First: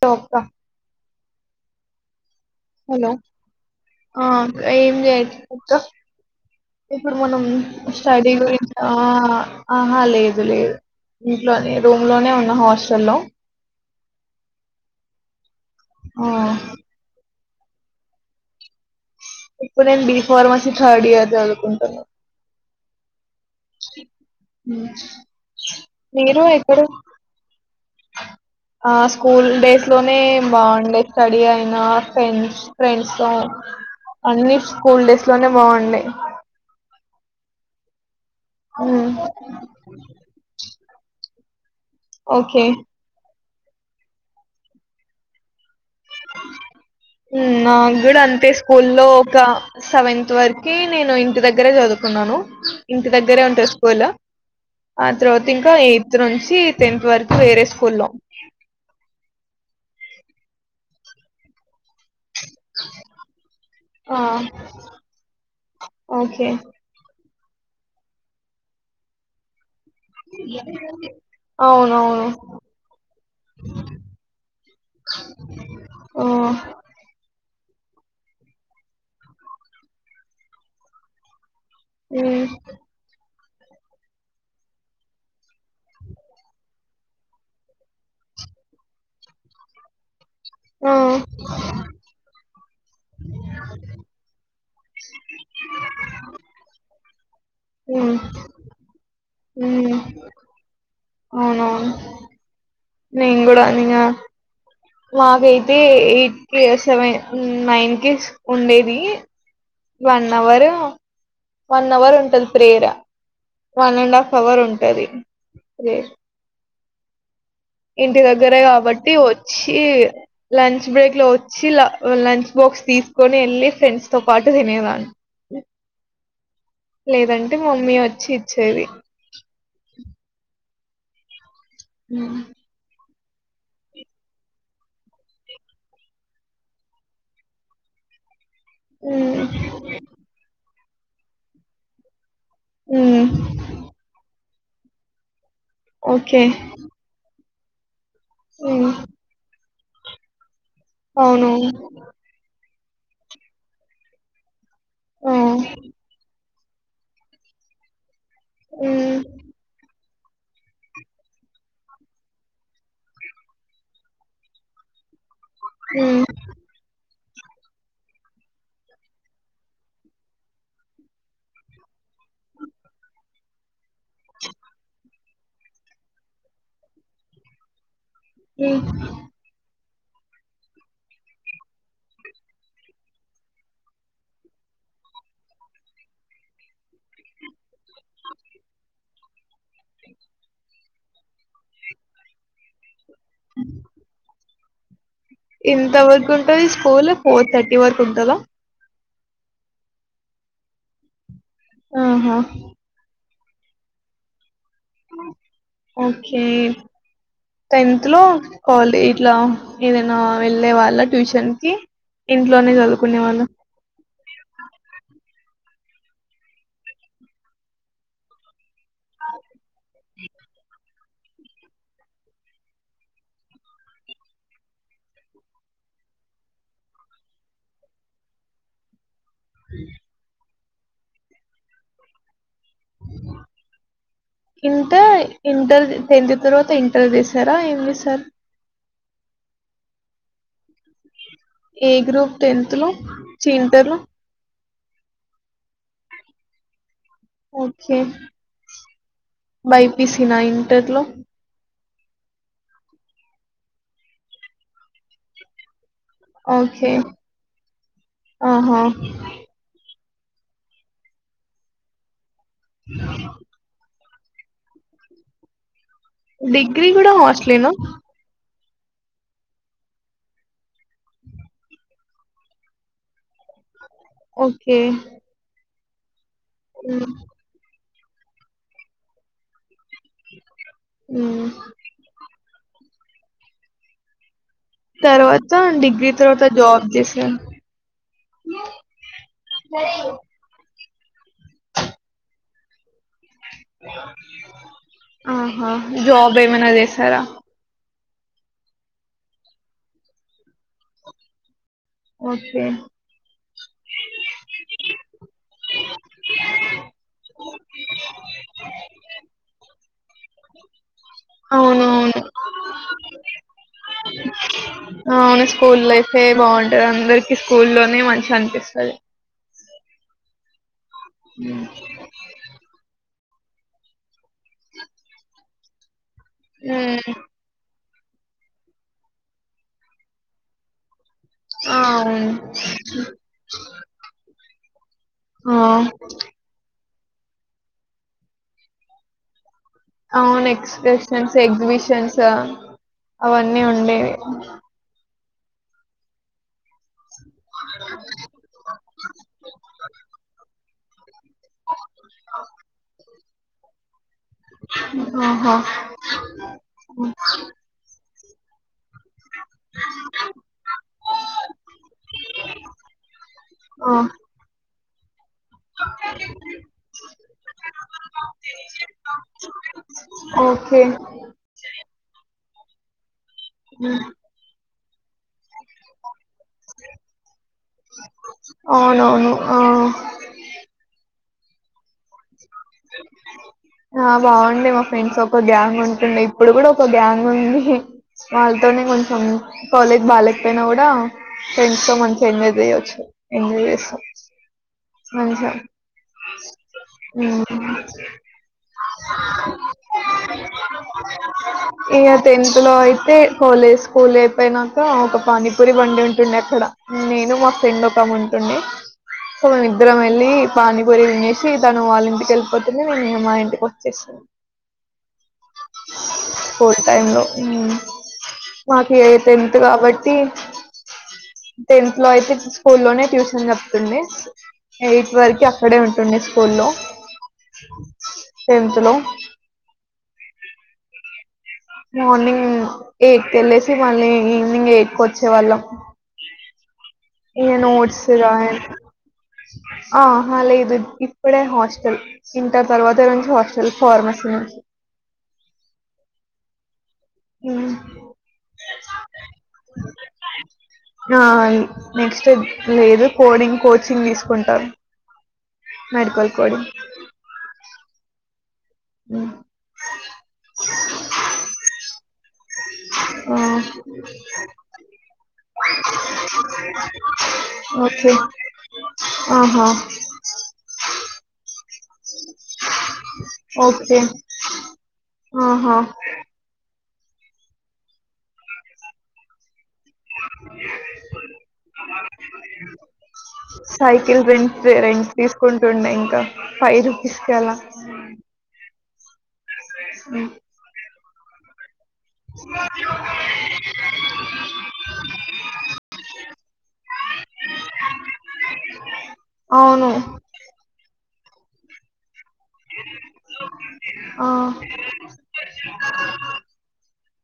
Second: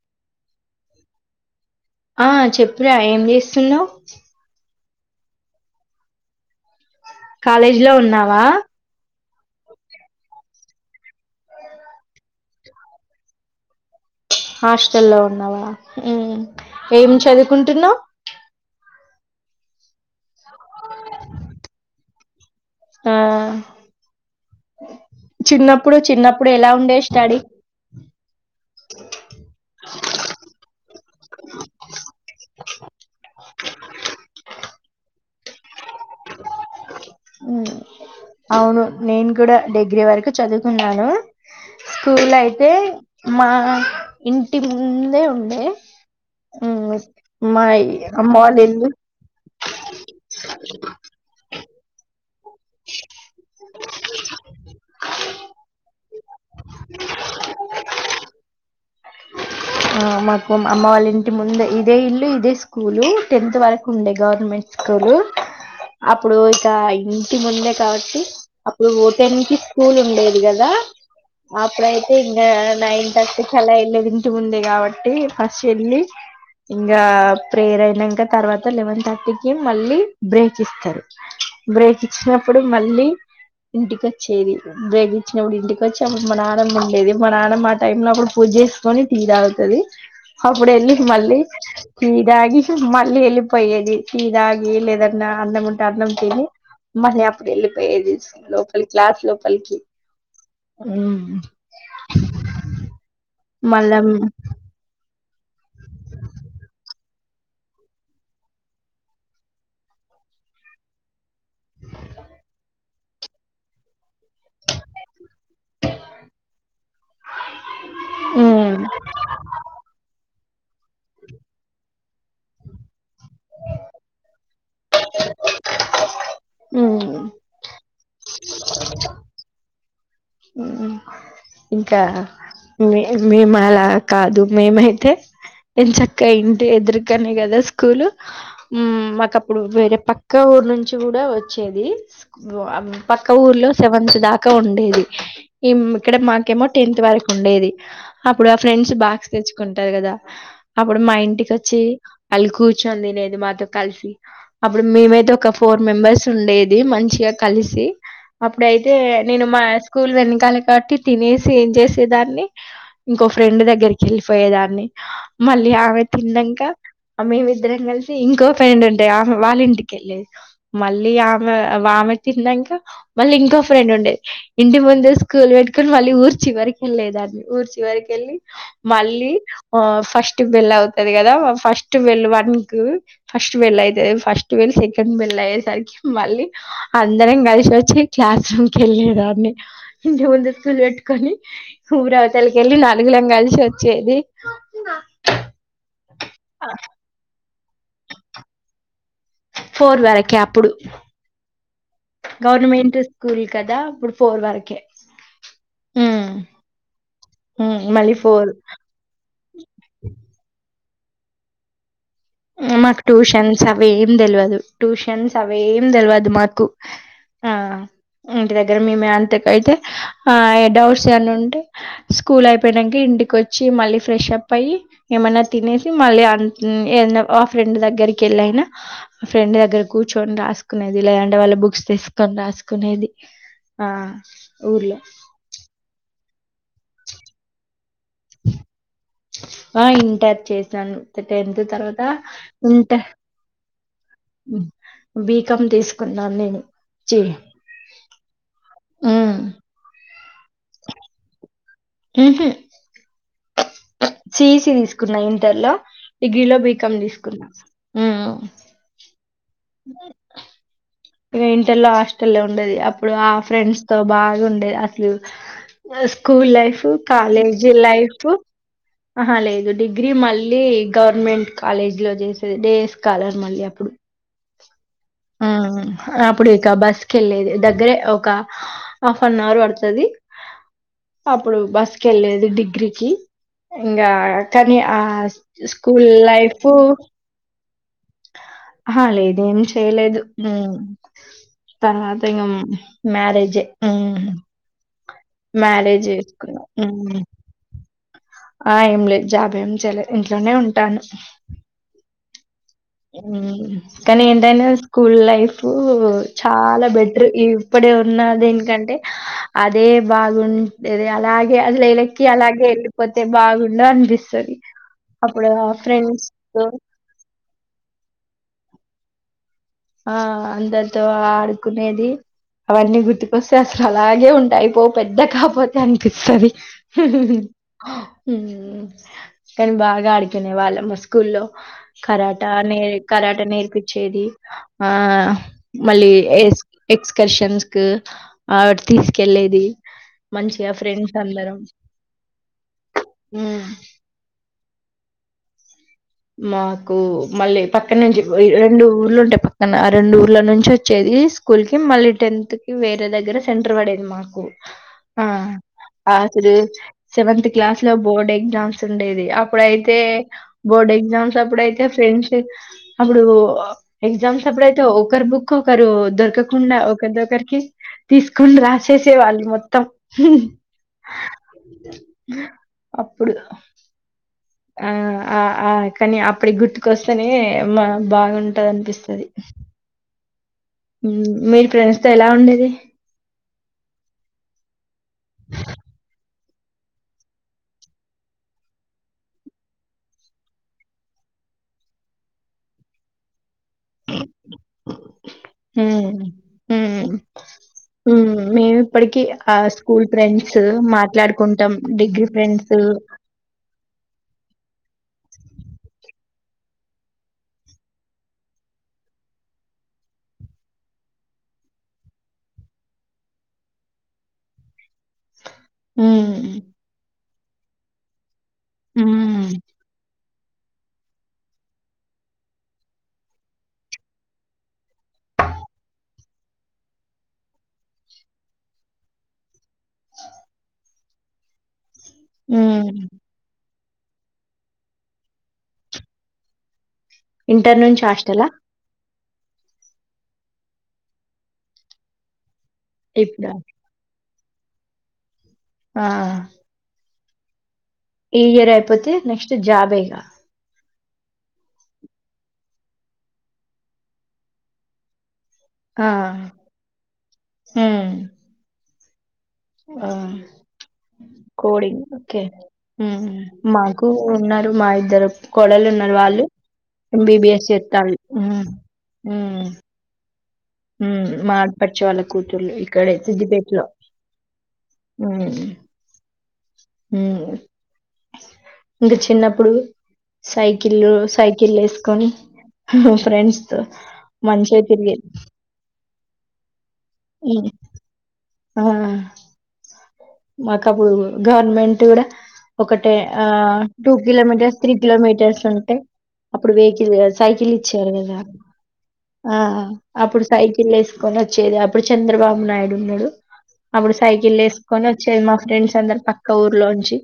తోకా ఆ చెప్పురా హలో ఏం చేస్తున్నవ్ ఆ ఏం జేయట్లే ఇప్పుడు మనం కాలేజ్ లో స్టడీ ఉన్నావా గురించి ఆ ఆహా లేదు లేదు ఇంట్లోనే రూమ్ లోనే ఉన్న హాస్టల్లో హాస్టల్లో ఉన్నావా ఆ ఏం చదువ్ కుంటున్నవ్ ఇప్పుడు ఎం బీజ్ ఫార్మసీ థర్డ్ ఇయర్ చదువుకుంటున్నా ఆ హ్మ్ చిన్నప్పుడు మీరు చిన్నప్పుడు ఎలా ఎక్కడఆ ఉండే స్టడీ స్కూల్ డేస్ లోనే బాగుండే, స్టడీ అయినా ఫ్రెండ్స్ ఫ్రెండ్స్ తో అన్నీ, స్కూల్ డేస్ లోనే బాగుండే ఉ అవును నేను గుడా డిగ్రీ వరకు చదువు ఉన్నానూ స్కూలై తే ఓకే మా ఇంటి మూందే ఉండే ఉమ్, ఉమ్ మా నాగ్గూడా అమ్మ అంతే వాళ్ళ ఇల్లు స్కూల్లో ఒక సెవెంత్ వరకి నేను ఇంటి దగ్ గ్గరే చదువుకున్నానూ ఇంంటి దగ్గరే ఉంటది స్కూలు ఆ త్రోత్ ఇంకా యేత్ నుంచ్ కీ టెన్త్ వరకు వేరే స్కూల్లో ఆ మాకు మా అమ్మ వాళ్ళ ఇంటి ముందే ఇదే ఇల్లు ఇదే స్కూల్ టెన్త్ వరకు ఉండే ఆ, గవర్నమెంట్ స్కూల్. అప్పుడు ఓకే ఇక ఈ ముందే కాబట్టి అప్పుడు ఓ టెన్ కి స్కూల్ ఉండేది కదా అప్పుడయితే అవునవును ఇంగా నైన్ థర్టీకల్ల వెళ్లేది టు ఉంది కాబట్టి ఫస్ట్ వెళ్ళి ఆ, ఇంగా ప్రేయర్ అయినంక తర్వాత లెవెన్ థర్టీకిి మళ్ళీ బ్రేక్ ఇస్తరు బ్రేక్ ఉమ్, ఇచ్చినప్పుడు మళ్ళీ ఇంటికి వచ్చేది బ్రేక్ ఇచ్చినప్పుడు ఇంటికి వచ్చి, అప్పుడు మా నానమ్మ ఉండేది మా నానమ్మ ఆ టైమ్ లో అప్పుడు పూజ చేసి కొని టీ తాగుతది అప్పుడు ఆ, వెళ్ళి మళ్ళీ, టీ దాగి మళ్ళీ వెళ్లిపోయేది టీ తాగి లేదన్న అన్నం ఉంటే అన్నం తిని, మళ్ళీ అప్పుడు వెళ్ళిపోయేది లోపలి క్లాస్ లో మ్ మ్ అవునవును మేమ్ కూడా అన్నయ్య మళ్ళా మాకైతే ఎయిట్ కి సెవెన్ నైన్ కి ఉండేది, వన్ అవర్ వన్ అవర్ ఉంటది prayer one and half power ఉంటది రే ఇంటి దగ్గరే మ్మ్ కాబట్టి వచ్చి లంచ్ బ్రేక్ లో వచ్చి లా లంచ్ బాక్స్ తీసుకొని వెళ్ళి ఫ్రెండ్స్ తో పాట్ ట్ తినేవాల్ మ్మ్ లేదంటే మమ్మీ వ చిచ్చేది మ్మ్ ఇంకా మ్మ్ మి మేము అలా కాదు మేమైతే ఎంచక్కా ఇంటి ఎదురుగనే కదా స్కూలు మ్ మాకు అప్పుడు వేరే పక్క ఊరు నుంచి కూడా వచ్చేది మ్మ్ పక్క ఊర్లో సెవెన్స్ దాక్ క్క ఉండేది ఈమ్ ఇక్కడ ఓకే మాకేమో టెన్త్ వరకు ఉండేది అప్పుడు ఆ మ్మ్ ఫ్రెండ్స్ బాక్స్ తెచ్చు కొంటారు కదా అప్పుడు మా అవును ఇంటికి వచ్చి పలుకు చ్చాంది నేను మాతో కల్సి అప్పుడు మేమైతే ఆ ఒక ఫోర్ మెంబర్స్ ఉండేద్ ది మంచిగ కలిసి అప్పుడైతే మ్మ్ నెను మా స్కూల్వెని తాలే కాట్టి తినేసి ఏం చేసేదాన్ని ఇంకో ఫ్రెండ్ దగ్గరికి వెళ్ళిఎయేదాన్ని మళ్ళి ఆమె మ్మ్ తిన్నంక అ మేమిద్దరం కలిసి ఇంకో ఫ్రెండ్ ఉంటయి, ఆమె వాళ్ళ ఇంటికెళ్ళేది మళ్ళీ ఆమె ఆమె తిన్నంక మళ్ళింకో ఫ్రెండ్ ఉండేద్ ఇంటి ముందు స్ కూల్ వెట్టుకొని మళ్ళీ ఊర్చివరికెళ్ళేదాన్ని ఊర్చివరిక్ కెళ్ళి మ్మ్ మళ్ళి ఓ ఫస్ట్ బెళ్ల్ళవుతుది కదా, ఫస్ట్ బెల్లు వన్ కు ఫస్ట్ బెళ్ల్ళయితది ఫస్ట్ వెళ్లి సెకండ్ బెల్ అయ్యేసరికి మళ్ళీ అందరం కలిశొ చ్చి క్లాస్ రూమ్కు ఎళ్ళే దా డే ఇంటి ముంద స్కూల్ వెట్టుకొని ఊరవ్తలకెళ్ళి ల నలుగులం కలిశొచ్చేది ఎంత వర్కుంటది స్కూలు ఫోర్ థర్టీ త్రీ వరకు వుంటదా పోర్ వరకే అప్పుడు ఆహా గవర్నమెంట్ స్ స్కూల్ కదా అప్పుడు ఫోర్ వరకే ఓకే టెన్త్ మళ్ళీ లో ఫోర్ కొలే ఇట్ల హ ఎదైనా వెళ్ళే వాళ్ళ ట్యూషన్ కి ఇంట్లోనే మకు చదువుకునే వాళ్ళ టూషన్స్ అవి ఏం తెల్వదు టూషన్స్ అవి ఏం తెల్వదు మాకు ఆ ఇంటి దగ్గ దీని మ అంత [unintelligible] కైతే ఆ ఇగ డౌట్స్ చని ఉంటే స్కూల్ అయిపొయినంక ఇంటికొచ్చి మళ్ళీ ఫ్రెష్ అప్ అయ్యి ఏమన్న తినేసి మళ్ళీ అ ఏదన్న ఆ ఫ్రెండ్ దగ్గరికెళ్ళైనా ఫ్రెండ్ దగ్గర కూర్చొని రాస్ కొనేదిల్య వాళ్ళ బుక్ తీసుకొని రాస్ కొనేది ఆ ఊర్లో ఇంటర్ ఇంటర్ టెన్త్ తర్వాత ఇంటర్ చేసారా ఏమ్ చెసారు ఆ ఇంటర్ చేసాను టెన్త్ ఏ తర్వాత గ్రూప్ టెన్త్ లో ఉంట చి ఇంటర్ లో బీకామ్ తీసు ఎందొ అన్నాడు ఓకే బై ఉమ్ బైపిసి నా ఇంటర్ లో మ్మ్ హ్మ్ సిఇసి తీసుకున్నావా ఇంటర్ లో డిగ్రీలో ఓకే బీకమ్ తీసుకున్నా బ ఆహా ఇక ఇంటర్ హస్ట హస్టల్ ఉండెది అప్పుడు ఆ ఫ్రెండ్స్ అక్కడ బాగా ఉండే అట్లు ఆ స్కూల్ లైఫ్ డిగ్రీ కూడా హాస్టలేనా కాలేజీ లైఫ్ ఆహ లేదు డిగ్రీ మళ్ళీ గవర్నమెంట్ కాలేజ్ లో చేసేది డేస్ కాలర్ మళ్ళీ అప్పుడు ఓకే ఆ అప్పుడు ఇక బస్ ఉమ్, కి వెళ్లేది దగ్గరే ఒక హాఫ్ అన్ అవర్ పడుతు ఉమ్. అప్పుడు బస్కి వెళ్ళలేది డిగ్ గ్రీకి ఇంకా కానీ ఆ తర్వాత స్కూల్ డిగ్రీ తర్వాత లైఫ జాబ్ చేశారు ఆ లేదేం చేయలేదు ఉ తర్వాత ఇగ మరేజ్ ఉ ఆహా మ్యారేజ్ జాబ్ ఉ ఏమైనా చేశారా హు ఆ ఏం లేదు, జాబ ఏం చేయలేదు. ఇంట్లోనే ఉంటాను. ఓకే ఉ కానీ ఎంటైనా స్కూల్లైఫ్ లైఫ్ చాలా బెటర్ ఇప్పుడే ఉన్నది ఏనికంటే అదే బాగుంటే అలాగే అది అవును అవును లేలక్కి అలాగే వెళ్ళిపోతే బాగుండ అనిపిస్తుంది. అవును అప్పుడు స్కూల్ లైఫే ఫ్రెండ్స్ బాగుంటది అందరికి స్కూల్లోనే మంచిగా అనిపిస్తుంది. ఆ అందరి తో ఆడుకునేది అవన్నీ గుర్తుకు వస్తే అసలు అలాగే ఉంటాయి. పో పెద్ద కాకపోతే అని సరి ఉమ్, హుహుహు [unintelligible] కానీ బాగాడికినే వాళ్ళ మస్ స్కూల్లో ఆ అవును కరాట నే కరాట నేర్పిచ్చేది. ఆ ఆ మల్లేష్ ఎక్స్కర్షన్స్ కి ఆ తీసుకెళ్ళేది. అవును మంచిగా ఫ్రెండ్స్ ఎక్స్ప్రెషన్స్, అందరం ఎగ్జిబిషన్స్ ఆ అవన్నీ ఉమ్ ఉండేవి. మావ్ ఊ మళ్ళీ పక్కన నుంచి రె రెండు ఊర్లు ఉంటాయి. పక్కన రెండు ఊర్ల నుంచి వచ్ చేరిస్ స్కూల్ కి, మళ్ళీ టెన్త్ కు వేరే దగ్గర సెంటర్ పడేది మాకు ఊ ఆ ఆహా! ఆసలు సెవెన్త్ క్లాస్ లో బోర్డు యే ఉంద్య [unintelligible] ఉండేది అప్పుడైతే బోర్డ్ ఎగ్జామ్స్ అప్పుడైతే ఫ్రెండ్షిప్ అప్పుడు ఓ ఆ! ఎగ్జామ్స్ అప్పుడే తో ఒకరి బుక్ ఒక్కొకరు దొరకకుండా, ఒక్కరిది ఒక్కరికి తీసుకొని రాసేసే వాళ్ళు మొత్తం. ఓకే. అప్పుడు ఆ ఆ ఆ కాని అప్పడి గుర్తుకొస్తానే బా బా బాగుంటది అనిపిస్తుది అవునవును. ఆ! ము మీరు ఫ్రెండ్స్ తో ఎలా ఉండే ఏ ఆ బాగుండ్యా మా ఫ్రెండ్స్ ఒక గ్యాంగ్ ఉంటుంటే ఇప్పుడు కూడా ఒక గ్యాంగ్ ఉంది, వాళ్ళతోనే కొంచెం కాలేజ్ బాగాలేకపోయినా కూడా ఫ్రెండ్స్ తో మంచి గా ఎంజాయ్ చేయొచ్చు, ఎంజాయ్ అ ఆ హ్మ్ హ్మ్ హ్మ్ మేము ఇప్పటికి ఆ స్కూల్ ఫ్రెండ్స్ మాట్లాడుకుంటాం ఇక డిగ్రీ టెన్త్ లో ఫ్రెండ్స్ అయితే కాలేజ్ స్కూల్ అయిపోయిన ఒక పానీపూరి బండి ఉంటుంది అక్కడ నేను మా ఫ్రెండ్ ఒక ఆమె ఉంటున్నే తో మేము ఇద్దరం వెళ్ళి పానీపురి తినేసి, తను వాళ్ళ ఇంటికి వెళ్ళిపోతునే నేను మా ఇంటికి వచ్చేసి హ్మ్ పోతనూ ఊ మాకు యే టెన్త్ హ్మ్ ఎంత కాబట్టి టెన్త్ లో అయితే స్కూలోనే ట్యూషన్ చెప్తున్నే ఎయిత్ వరకు అక్కడే ఉంటుండే స్కూలో టెన్త్ లో మార్నింగ్ హ్మ్ ఎయిట్ కె లే మళ్ళీ ఈనింగ్ ఎకొచ్చే వాళ్ళం ఇయ ఇంటర్ నుంచి నోట్స్గా హాస్టలా ఆహ లేదు ఇప్పుడే హాస్టల్ ఇ ట తర్వాత ఇ ఇప్పుడా హాస్టల్ ఫార్మస మ ఆ మ్ ఈ ఇయర్ అయిపోతే నెక్స్ట్ జాబే ఇగ ఆ నెక్స్ట్ లేదు కోడింగ్ కోచింగ్ తీసుకుంటార్ ఆ మెడికల్ కోడింగ్ హ్మ్ ఆ కోడింగ్ కే మ్మ్ ఆ మాకు ఉన్నారు మా ఇద్దరు కోడళ్ళు ఉన్నారు వాళ్ళు ఎంబిబిఎస్ ఓకే చేత్తాళ్ళు, మ్మ్ ఆహా హ్మ్. మ్మ్ మా ఆడ్ పచ్చు వాళ్ళ కూతుర్లు ఇక్కడే సిద్దిపేటలో. ఓకే ఆహా మ్మ్ ఇంకా చిన్నప్పుడు సైకిల్లు సైకిల్ వేసుకొని హ్హ్ హ్మ్ ఫ్రెండ్స్ తో సైకిల్ రెంట్ మంచిగా రెంట్ తిరిగి తీసుకుంటుండే ఇంకా ఫైవ్ రూపీస్ కి అలా మ్మ్. ఆహ మ్మ్ మాకప్పుడు గవర్మెం ట్ కూడ ఒకటే ఆ టూ కిలోమీటర్స్, త్రీ కిలోమీటర్స్ ఉంటే అప్పుడు వెహికిల్ సైకిల్ ఇచ్చారు కదా, ఆ అవును అప్పుడు సైకిల్ వేస్ కొనిచ్చేద అప్పుడు చంద్రబాబు నాయుడు ఉన్నాడు అప్పుడు ఆ సైకిల్ ఎ కొని వచ్చేది మా ఫ్రెండ్స్ అందరు పక్క ఊర్లోంచి,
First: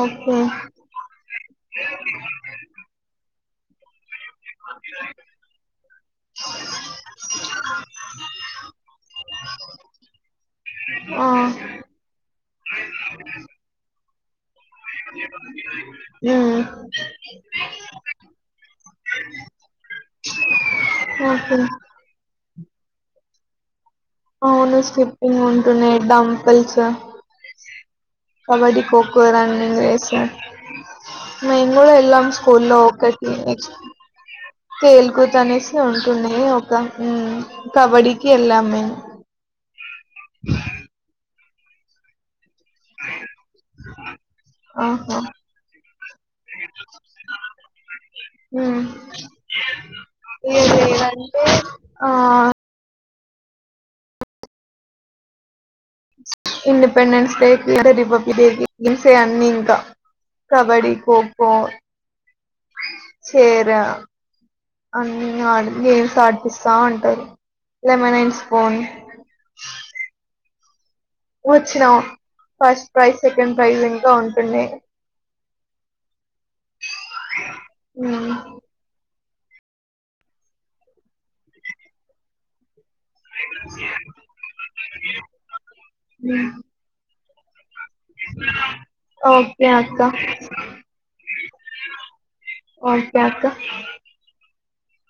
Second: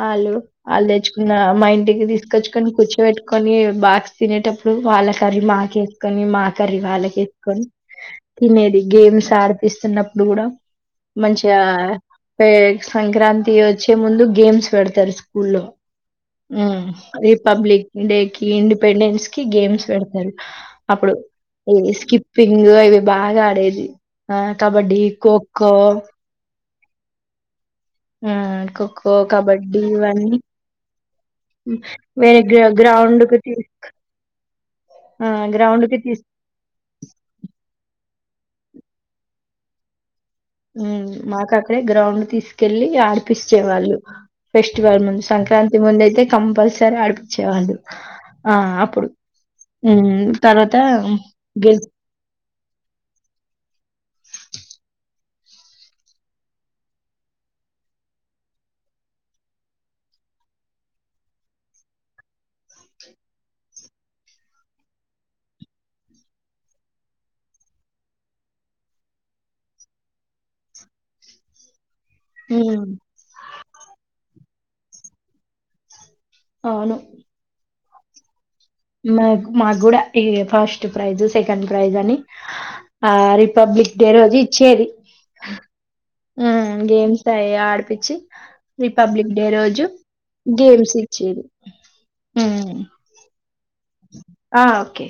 వాళ్ళు ఓకే వాళ్ళు తెచ్చుకున్న మా ఇంటికి తీసుకొచ్చుకొని కూర్చిట్టుకు కొని బక్ తినేటప్పుడు వాళ్ళ కర్రీ మాకేసుకొని, మా కర్రీ వాళ్ళక వేసుకొని, తినేది గేమ్స్ ఆడిపిస్తున్నప్పుడు కూడా ఆ మంచి అ ఎ సంక్రాంతి వచ్చే ముందు గేమ్ పెడతారు స్కూలో ఉమ్ రిపబ్లిక్ డే కి ఇండిపెండెన్స్ కి గేమ్స్ పెడతారు అప్పుడు ఓకే స్కిప్ పింగు ఇవి బాగా ఆడేది ఆ కబడ్డీ ఖోఖో పల్చ ఆ కబడి ఖోఖో, కోకో కబడ్డీ రన్నిింగ్ రేస్ ఇవన్నీ మేం ఉమ్, గూడ వెళ్ళాం వేరే గ్ర స్కూల్ లో ఒకటి గ్రౌండ్‌కి తీ ఎ ఆ! తేలుకత అనేసి గ్రౌండ్‌కి తీస్ ఉంటుంది ఒక ఉ కబడ్డీ ఎల్లాం మాకు అక్కడే గ్రౌండ్ తీసు కెళ్ళి ఆడిపిించేవాళ్ళు ఫెస్టివల్ ఆహా ముందు సంక్రాంతి ముందు అయితే కంపల్సరీ ఆడిపించేవాళ్ళు, ఆ మ్మ్ అప్పుడు ఇగ తర్వాత లేదంటే గె ఆ independence day, republic day, games అన్ని ఇంకా కబడ్డీ ఖోఖో చీర అన్ని ఆ గేమ్స్ ఆడిపిస్తా ఉంటారు, లెమన్ అండ్ స్పూన్ వచ్చినావు హ్మ్. ఫస్ట్ ప్రైజ్ సెకండ్ ప్రైజ్ ఇంకా ఉంటు అ అవును ఉ మా మాకు కూడా ఇ ఫస్ట్ ప్రైజ్ సెకండ్ ప్రైజ్ అని ఆ రిపబ్లిక్ డే రోజు ఇచ్చేది మ్ గేమ్ సయ పిచ్చి రిపబ్లిక్ డే ఓకే రోజు అక్క గేమ్స్ ఇచ్చేది మ్ ఓకే అక్క ఆ ఓకే